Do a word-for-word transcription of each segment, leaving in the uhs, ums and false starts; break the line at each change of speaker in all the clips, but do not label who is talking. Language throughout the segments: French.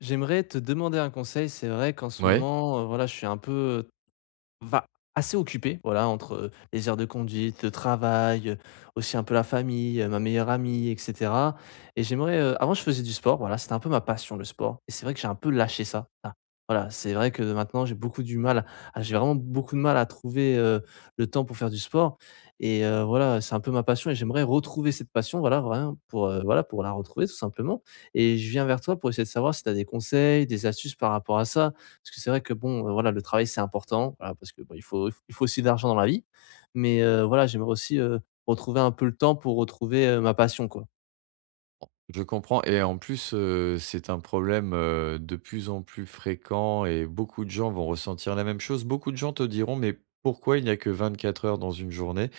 J'aimerais te demander un conseil. C'est vrai qu'en ce
Ouais,
moment, heu, voilà, je suis un peu, Va assez occupé, voilà, entre, heu, les heures de conduite, le travail, heu, aussi un peu la famille, heu, ma meilleure amie et cetera et j'aimerais, heu avant je faisais du sport, voilà, c'était un peu ma passion le sport et c'est vrai que j'ai un peu lâché ça. Ah, voilà, c'est vrai que maintenant j'ai beaucoup du mal à j'ai vraiment beaucoup de mal à trouver, heu, le temps pour faire du sport et heu, voilà, c'est un peu ma passion et j'aimerais retrouver cette passion, voilà, vraiment pour, heu, voilà, pour la retrouver tout simplement et je viens vers toi pour essayer de savoir si tu as des conseils, des astuces par rapport à ça? Parce que c'est vrai que bon, heu, voilà, le travail c'est important, voilà, parce que, bah, il faut il faut aussi de l'argent dans la vie. Mais, heu, voilà, j'aimerais aussi, heu, retrouver un peu le temps pour retrouver, heu, ma passion, quoi.
je comprends et en plus, heu, c'est un problème, heu, de plus en plus fréquent, et beaucoup de gens vont ressentir la même chose. Beaucoup de gens te diront: «Mais pourquoi il n'y a que vingt-quatre heures dans une journée ?»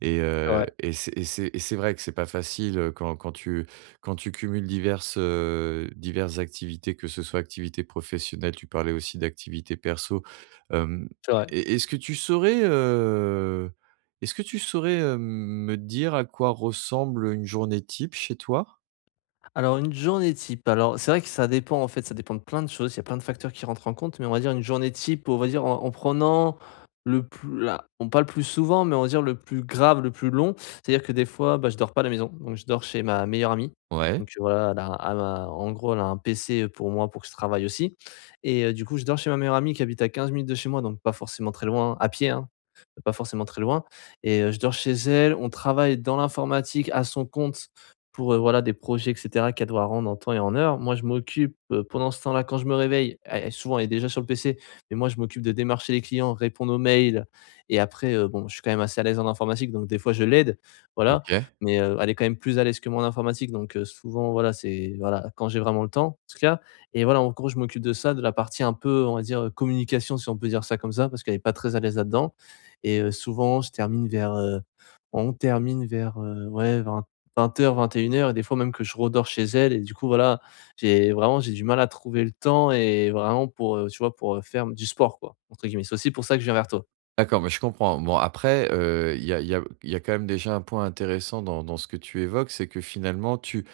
et
C'est
heu
vrai,
et c'est et c'est et c'est vrai que c'est pas facile, heu, quand quand tu quand tu cumules diverses, heu, diverses activités, que ce soit activités professionnelles, tu parlais aussi d'activités perso. Hem,
c'est vrai.
est est-ce que tu saurais, heu, est-ce que tu saurais, heu, me dire à quoi ressemble une journée type chez toi?
Alors une journée type, alors c'est vrai que ça dépend en fait, ça dépend de plein de choses, il y a plein de facteurs qui rentrent en compte, mais on va dire une journée type, on va dire en, en prenant le plus, là, on parle plus souvent, mais on va dire le plus grave, le plus long, c'est-à-dire que des fois, bah, je dors pas à la maison, donc je dors chez ma meilleure amie,
Ouais,
donc euh, voilà, elle a, elle a- en gros, elle a un P C pour moi pour que je travaille aussi, et euh, du coup, je dors chez ma meilleure amie qui habite à quinze minutes de chez moi, donc pas forcément très loin, à pied, hein, pas forcément très loin, et euh, je dors chez elle, on travaille dans l'informatique à son compte pour, heu, voilà, des projets et cetera qu'elle doit rendre en temps et en heure. Moi, je m'occupe, heu, pendant ce temps-là, quand je me réveille, elle souvent, elle est déjà sur le P C, mais moi, je m'occupe de démarcher les clients, répondre aux mails et après, heu, bon, je suis quand même assez à l'aise en informatique, donc des fois, je l'aide, voilà,
OK.
mais heu, elle est quand même plus à l'aise que moi en informatique, donc heu, souvent, voilà, c'est voilà, quand j'ai vraiment le temps, en tout cas et voilà, en gros, je m'occupe de ça, de la partie un peu, on va dire, heu, communication, si on peut dire ça comme ça, parce qu'elle est pas très à l'aise là-dedans et heu, souvent, je termine vers, heu, on termine vers, heu, ouais, vingt heures vingt et une heures et des fois même que je redors chez elle et du coup voilà, j'ai vraiment j'ai du mal à trouver le temps et vraiment pour, heu, tu vois? Pour, heu, faire du «sport» quoi, entre guillemets. C'est aussi pour ça que je viens vers toi.
D'accord, mais je comprends. Bon après, heu, il y a il y a il y a quand même déjà un point intéressant dans dans ce que tu évoques, c'est que finalement tu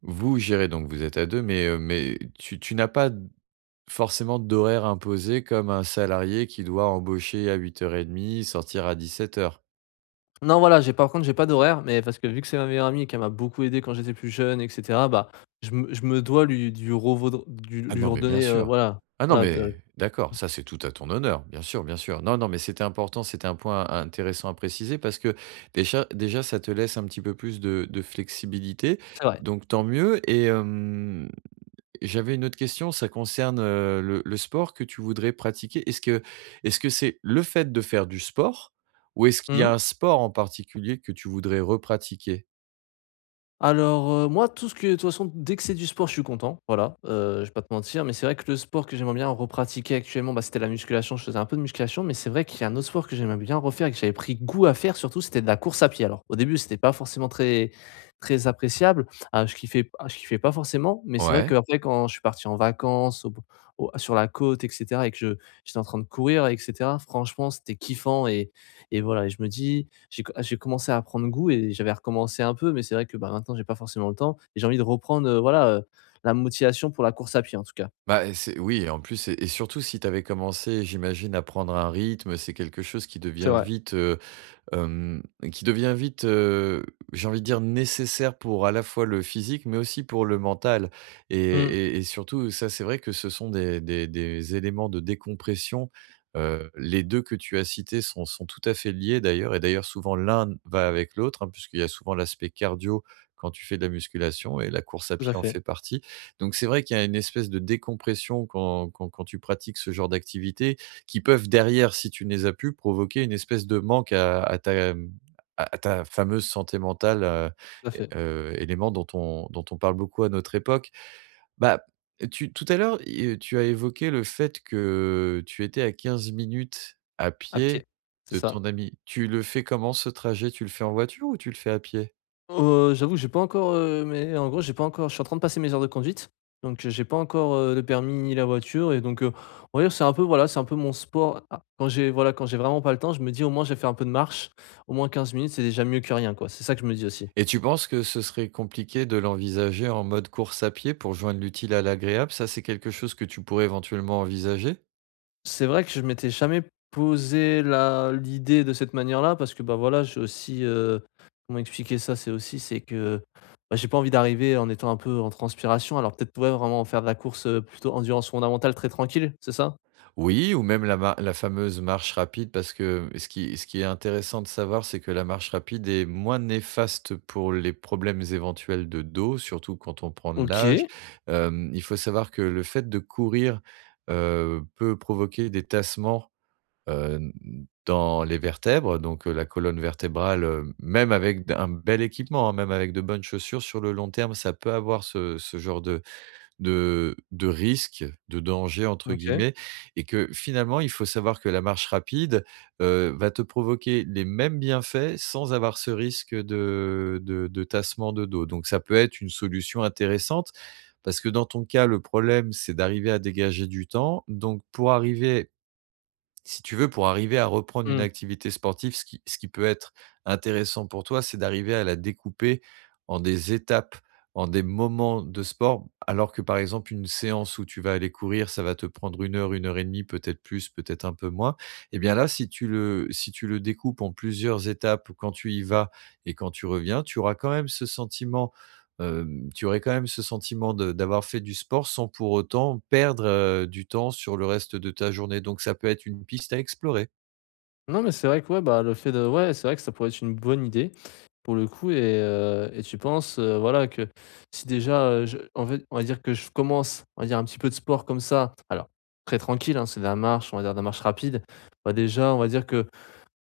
vous gérez, donc vous êtes à deux, mais, heu, mais tu tu n'as pas d forcément d'horaire imposé comme un salarié qui doit embaucher à huit heures trente, sortir à dix-sept heures.
Non voilà, j'ai par contre j'ai pas d'horaire, mais parce que vu que c'est ma meilleure amie et qu'elle m'a beaucoup aidé quand j'étais plus jeune et cetera, bah, je me je me dois lui du revaudre du
Ah
lui
non, mais bien
redonner, heu,
sûr.
voilà,
Ah non,
voilà
mais
de
d'accord, ça, c'est tout à ton honneur, bien sûr, bien sûr. Non, non, mais c'était important, c'était un point intéressant à préciser parce que déjà déjà ça te laisse un petit peu plus de de flexibilité,
c'est vrai.
donc tant mieux. Et hem, j'avais une autre question, ça concerne, heu, le le sport que tu voudrais pratiquer. Est-ce que est-ce que c'est le fait de faire du sport ou est-ce qu'il y a
Mmh.
un sport en particulier que tu voudrais repratiquer?
Alors, heu, moi, tout ce que de toute façon, dès que c'est du sport, je suis content, voilà, heu, je vais pas te mentir, mais c'est vrai que le sport que j'aimerais bien repratiquer actuellement, bah, c'était la musculation. Je faisais un peu de musculation, mais c'est vrai qu'il y a un autre sport que j'aimais bien refaire et que j'avais pris goût à faire surtout, c'était de la course à pied. Alors, au début, c'était pas forcément très très appréciable, ah, je kiffais ah, je kiffais pas forcément, mais c'est vrai
Ouais.
qu'après quand je suis parti en vacances au au sur la côte et cetera et que je j'étais en train de courir et cetera, franchement, c'était kiffant et et voilà et je me dis j'ai co j'ai commencé à prendre goût et j'avais recommencé un peu, mais c'est vrai que, bah, maintenant, j'ai pas forcément le temps et j'ai envie de reprendre, heu, voilà, heu, la motivation pour la course à pied, en tout cas.
Bah, et c'est oui, et en plus et et surtout si tu avais commencé, j'imagine, à prendre un rythme, c'est quelque chose qui
C'est
devient
vrai.
vite, euh, hem, qui devient vite, heu, j'ai envie de dire nécessaire pour à la fois le physique, mais aussi pour le mental. Et
Mmh,
et et surtout ça, c'est vrai que ce sont des des des éléments de décompression. Heu, les deux que tu as cités sont sont tout à fait liés, d'ailleurs, et d'ailleurs souvent l'un va avec l'autre, hein, puisqu'il y a souvent l'aspect cardio quand tu fais de la musculation, et la course à
tout à
pied en
fait,
fait partie. Donc c'est vrai qu'il y a une espèce de décompression quand quand quand tu pratiques ce genre d'activité, qui peuvent derrière, si tu ne les as plus, provoquer une espèce de manque à à ta, à ta fameuse santé mentale, heu
tout à
et
fait.
heu, élément dont on dont on parle beaucoup à notre époque. Bah, tu tout à l'heure, i tu as évoqué le fait que tu étais à quinze minutes à
À
pied
pied, c'est
de
ça.
ton ami. Tu le fais comment, ce trajet? Tu le fais en voiture ou tu le fais à pied?
Heu, j'avoue, j'ai pas encore, heu, mais en gros, j'ai pas encore je suis en train de passer mes heures de conduite, donc heu, j'ai pas encore, heu, le permis ni la voiture et donc heu, on va dire, c'est un peu, voilà, c'est un peu mon sport. Ah, quand j'ai voilà, quand j'ai vraiment pas le temps, je me dis: «Au moins, j'ai fait un peu de marche, au moins quinze minutes, c'est déjà mieux que rien», quoi. C'est ça que je me dis aussi.
Et tu penses que ce serait compliqué de l'envisager en mode course à pied pour joindre l'utile à l'agréable? Ça, c'est quelque chose que tu pourrais éventuellement envisager?
C'est vrai que je m'étais jamais posé la l'idée de cette manière-là parce que, bah, voilà, j'ai aussi, heu, comment expliquer ça? C'est aussi, c'est que, bah, j'ai pas envie d'arriver en étant un peu en transpiration alors peut-être, ouais, vraiment faire de la course, heu, plutôt endurance fondamentale très tranquille, c'est ça?
Oui, ou même la ma la fameuse marche rapide, parce que ce qui ce qui est intéressant de savoir, c'est que la marche rapide est moins néfaste pour les problèmes éventuels de dos, surtout quand on prend de l'âge.
OK,
Hem, il faut savoir que le fait de courir, heu, peut provoquer des tassements, heu, dans les vertèbres, donc heu, la colonne vertébrale, heu, même avec d un bel équipement, hein, même avec de bonnes chaussures, sur le long terme, ça peut avoir ce ce genre de de de risque, de «danger» entre
OK.
guillemets, et que finalement, il faut savoir que la marche rapide, heu, va te provoquer les mêmes bienfaits sans avoir ce risque de de de tassement de dos. Donc ça peut être une solution intéressante, parce que dans ton cas, le problème, c'est d'arriver à dégager du temps. Donc pour arriver, si tu veux, pour arriver à reprendre une
Mmh.
activité sportive, ce qui ce qui peut être intéressant pour toi, c'est d'arriver à la découper en des étapes, en des moments de sport, alors que par exemple une séance où tu vas aller courir, ça va te prendre une heure, une heure et demie, peut-être plus, peut-être un peu moins. Et bien là, si tu le si tu le découpes en plusieurs étapes, quand tu y vas et quand tu reviens, tu auras quand même ce sentiment, hem, tu aurais quand même ce sentiment de d'avoir fait du sport sans pour autant perdre, heu, du temps sur le reste de ta journée, donc ça peut être une piste à explorer.
Non, mais c'est vrai que ouais, bah, le fait de ouais, c'est vrai que ça pourrait être une bonne idée pour le coup et, heu, et tu penses, heu, voilà que si déjà, heu, je en fait, on va dire que je commence, on va dire un petit peu de sport comme ça, alors très tranquille, hein, c'est de la marche, on va dire de la marche rapide. Bah, déjà, on va dire que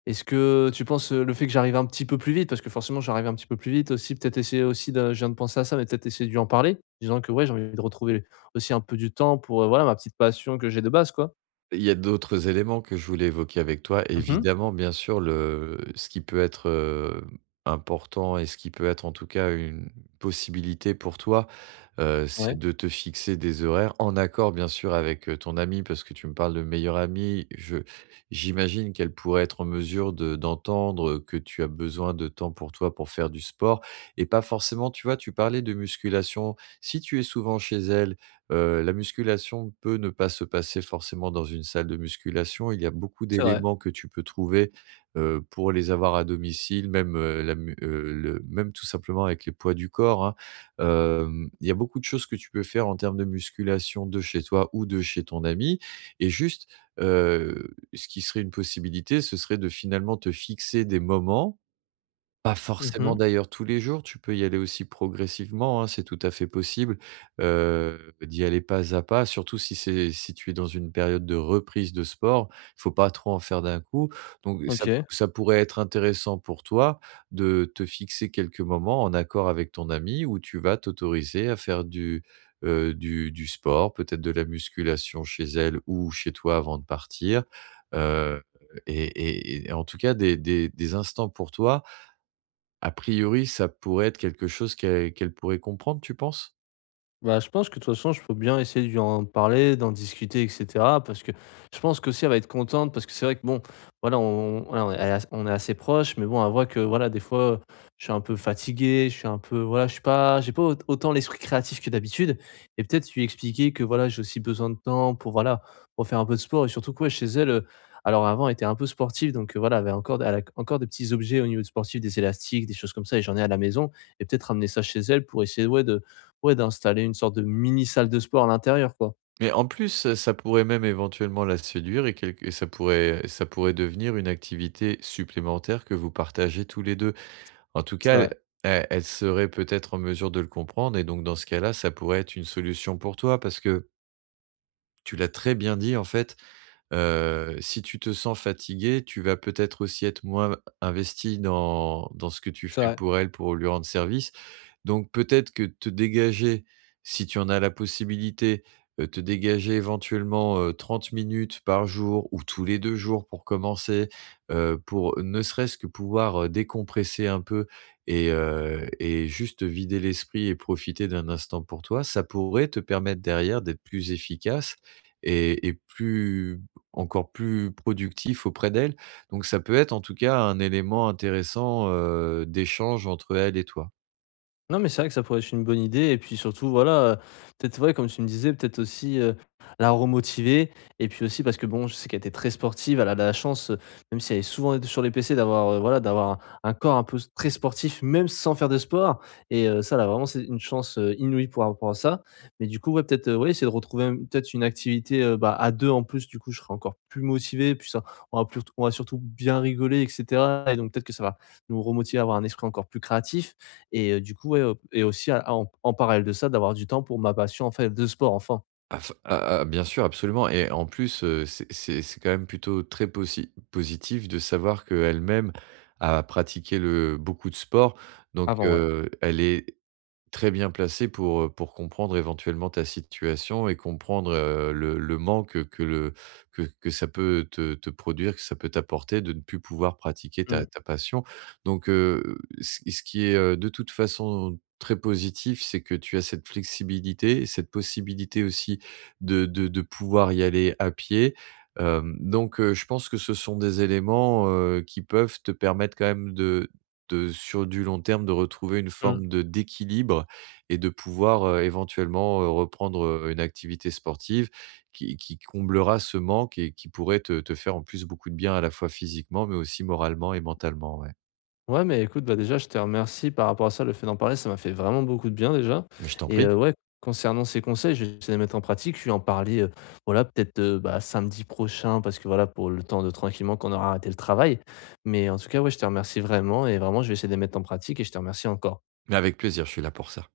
est-ce que tu penses, heu, le fait que j'arrive un petit peu plus vite parce que forcément j'arrive un petit peu plus vite aussi, peut-être essayer aussi de je viens de penser à ça, mais peut-être essayer de lui en parler, disant que ouais, j'ai envie de retrouver aussi un peu du temps pour, heu, voilà ma petite passion que j'ai de base quoi.
Il y a d'autres éléments que je voulais évoquer avec toi.
Mmh.
Évidemment, bien sûr, le ce qui peut être, heu, important, et ce qui peut être en tout cas une possibilité pour toi, Heu, c'est
Ouais,
de te fixer des horaires en accord bien sûr avec, heu, ton amie, parce que tu me parles de meilleure amie. Je j'imagine qu'elle pourrait être en mesure de d'entendre que tu as besoin de temps pour toi pour faire du sport, et pas forcément, tu vois, tu parlais de musculation. Si tu es souvent chez elle, heu, la musculation peut ne pas se passer forcément dans une salle de musculation. Il y a beaucoup
c'est vrai.
d'éléments que tu peux trouver, heu, pour les avoir à domicile, même, heu, la mu heu, le même tout simplement avec les poids du corps, hein. Hem, il y a beaucoup de choses que tu peux faire en termes de musculation de chez toi ou de chez ton ami, et juste, heu, ce qui serait une possibilité, ce serait de finalement te fixer des moments, pas forcément
Mmh.
d'ailleurs tous les jours, tu peux y aller aussi progressivement, hein, c'est tout à fait possible, heu, d'y aller pas à pas, surtout si c'est si tu es dans une période de reprise de sport, il faut pas trop en faire d'un coup. Donc ça
OK.
ça pourrait être intéressant pour toi de te fixer quelques moments en accord avec ton ami, où tu vas t'autoriser à faire du, heu, du du sport, peut-être de la musculation chez elle ou chez toi avant de partir, heu et et et en tout cas des des des instants pour toi. A priori, ça pourrait être quelque chose qu'elle qu'elle pourrait comprendre, tu penses?
Bah, je pense que de toute façon, je peux bien essayer de lui en parler, d'en discuter, et cetera, parce que je pense qu'aussi elle va être contente, parce que c'est vrai que bon, voilà, on, voilà, on est as- on est assez proches, mais bon, elle voit que voilà, des fois, je suis un peu fatigué, je suis un peu, voilà, je suis pas, j'ai pas au- autant l'esprit créatif que d'habitude, et peut-être lui expliquer que voilà, j'ai aussi besoin de temps pour voilà, pour faire un peu de sport, et surtout quoi, chez elle, euh, alors avant, elle était un peu sportive, donc euh, voilà, elle avait encore, elle a encore des petits objets au niveau de sportif, des élastiques, des choses comme ça, et j'en ai à la maison, et peut-être ramener ça chez elle pour essayer, ouais, de Ouais, d'installer une sorte de mini salle de sport à l'intérieur, quoi.
Mais en plus, heu, ça pourrait même éventuellement la séduire, et quelque et ça pourrait ça pourrait devenir une activité supplémentaire que vous partagez tous les deux. En tout
C'est
cas, elle
vrai,
elle elle serait peut-être en mesure de le comprendre, et donc dans ce cas-là, ça pourrait être une solution pour toi, parce que tu l'as très bien dit, en fait. Heu, si tu te sens fatigué, tu vas peut-être aussi être moins investi dans dans ce que tu
c'est
fais
vrai.
pour elle, pour lui rendre service. Donc peut-être que te dégager, si tu en as la possibilité, heu, te dégager éventuellement, heu, trente minutes par jour ou tous les deux jours pour commencer, heu, pour ne serait-ce que pouvoir, heu, décompresser un peu, et heu et juste vider l'esprit et profiter d'un instant pour toi, ça pourrait te permettre derrière d'être plus efficace et et plus encore plus productif auprès d'elle. Donc ça peut être en tout cas un élément intéressant, heu, d'échange entre elle et toi.
Non, mais c'est vrai que ça pourrait être une bonne idée et puis surtout voilà, heu, peut-être ouais, comme tu me disais, peut-être aussi, heu, la remotiver et puis aussi parce que bon, je sais qu'elle était très sportive, elle a la chance, heu, même si elle est souvent sur les P C d'avoir, heu, voilà, d'avoir un un corps un peu s très sportif même sans faire de sport et heu, ça là vraiment c'est une chance, heu, inouïe par rapport à ça. Mais du coup ouais, peut-être, heu, ouais, essayer de retrouver même peut-être une activité, heu, bah, à deux en plus du coup je serai encore plus motivé puis ça on va plus on va surtout bien rigoler et cetera et donc peut-être que ça va nous remotiver à avoir un esprit encore plus créatif et heu, du coup, ouais, heu, et aussi à en en parallèle de ça, d'avoir du temps pour ma passion, en fait, de sport, enfin,
Ah f ah ah Bien sûr, absolument, et en plus, heu, c'est c'est c'est quand même plutôt très possi positif de savoir qu'elle-même a pratiqué le beaucoup de sport, donc
avant, ouais.
heu, elle est très bien placé pour, heu, pour comprendre éventuellement ta situation et comprendre, heu, le le manque, que le que que ça peut te te produire, que ça peut t'apporter de ne plus pouvoir pratiquer
Mmh,
ta ta passion. Donc, heu, ce ce qui est, heu, de toute façon très positif, c'est que tu as cette flexibilité, cette possibilité aussi de de de pouvoir y aller à pied. Hem, donc, heu, je pense que ce sont des éléments, heu, qui peuvent te permettre quand même de de sur du long terme, de retrouver une
mmh.
forme de d'équilibre et de pouvoir, heu, éventuellement, heu, reprendre, heu, une activité sportive qui qui comblera ce manque et qui pourrait te te faire en plus beaucoup de bien à la fois physiquement, mais aussi moralement et mentalement, ouais.
Ouais, mais écoute, bah, déjà, je te remercie par rapport à ça, le fait d'en parler, ça m'a fait vraiment beaucoup de bien déjà
Mais je t'en
et
prie,
heu, ouais, concernant ces conseils, je vais essayer de les mettre en pratique. Je vais en parler, heu, voilà, peut-être, heu, bah, samedi prochain parce que, voilà, pour le temps de tranquillement qu'on aura arrêté le travail. Mais en tout cas, ouais, je te remercie vraiment et vraiment, je vais essayer de les mettre en pratique et je te remercie encore.
mais avec plaisir, je suis là pour ça.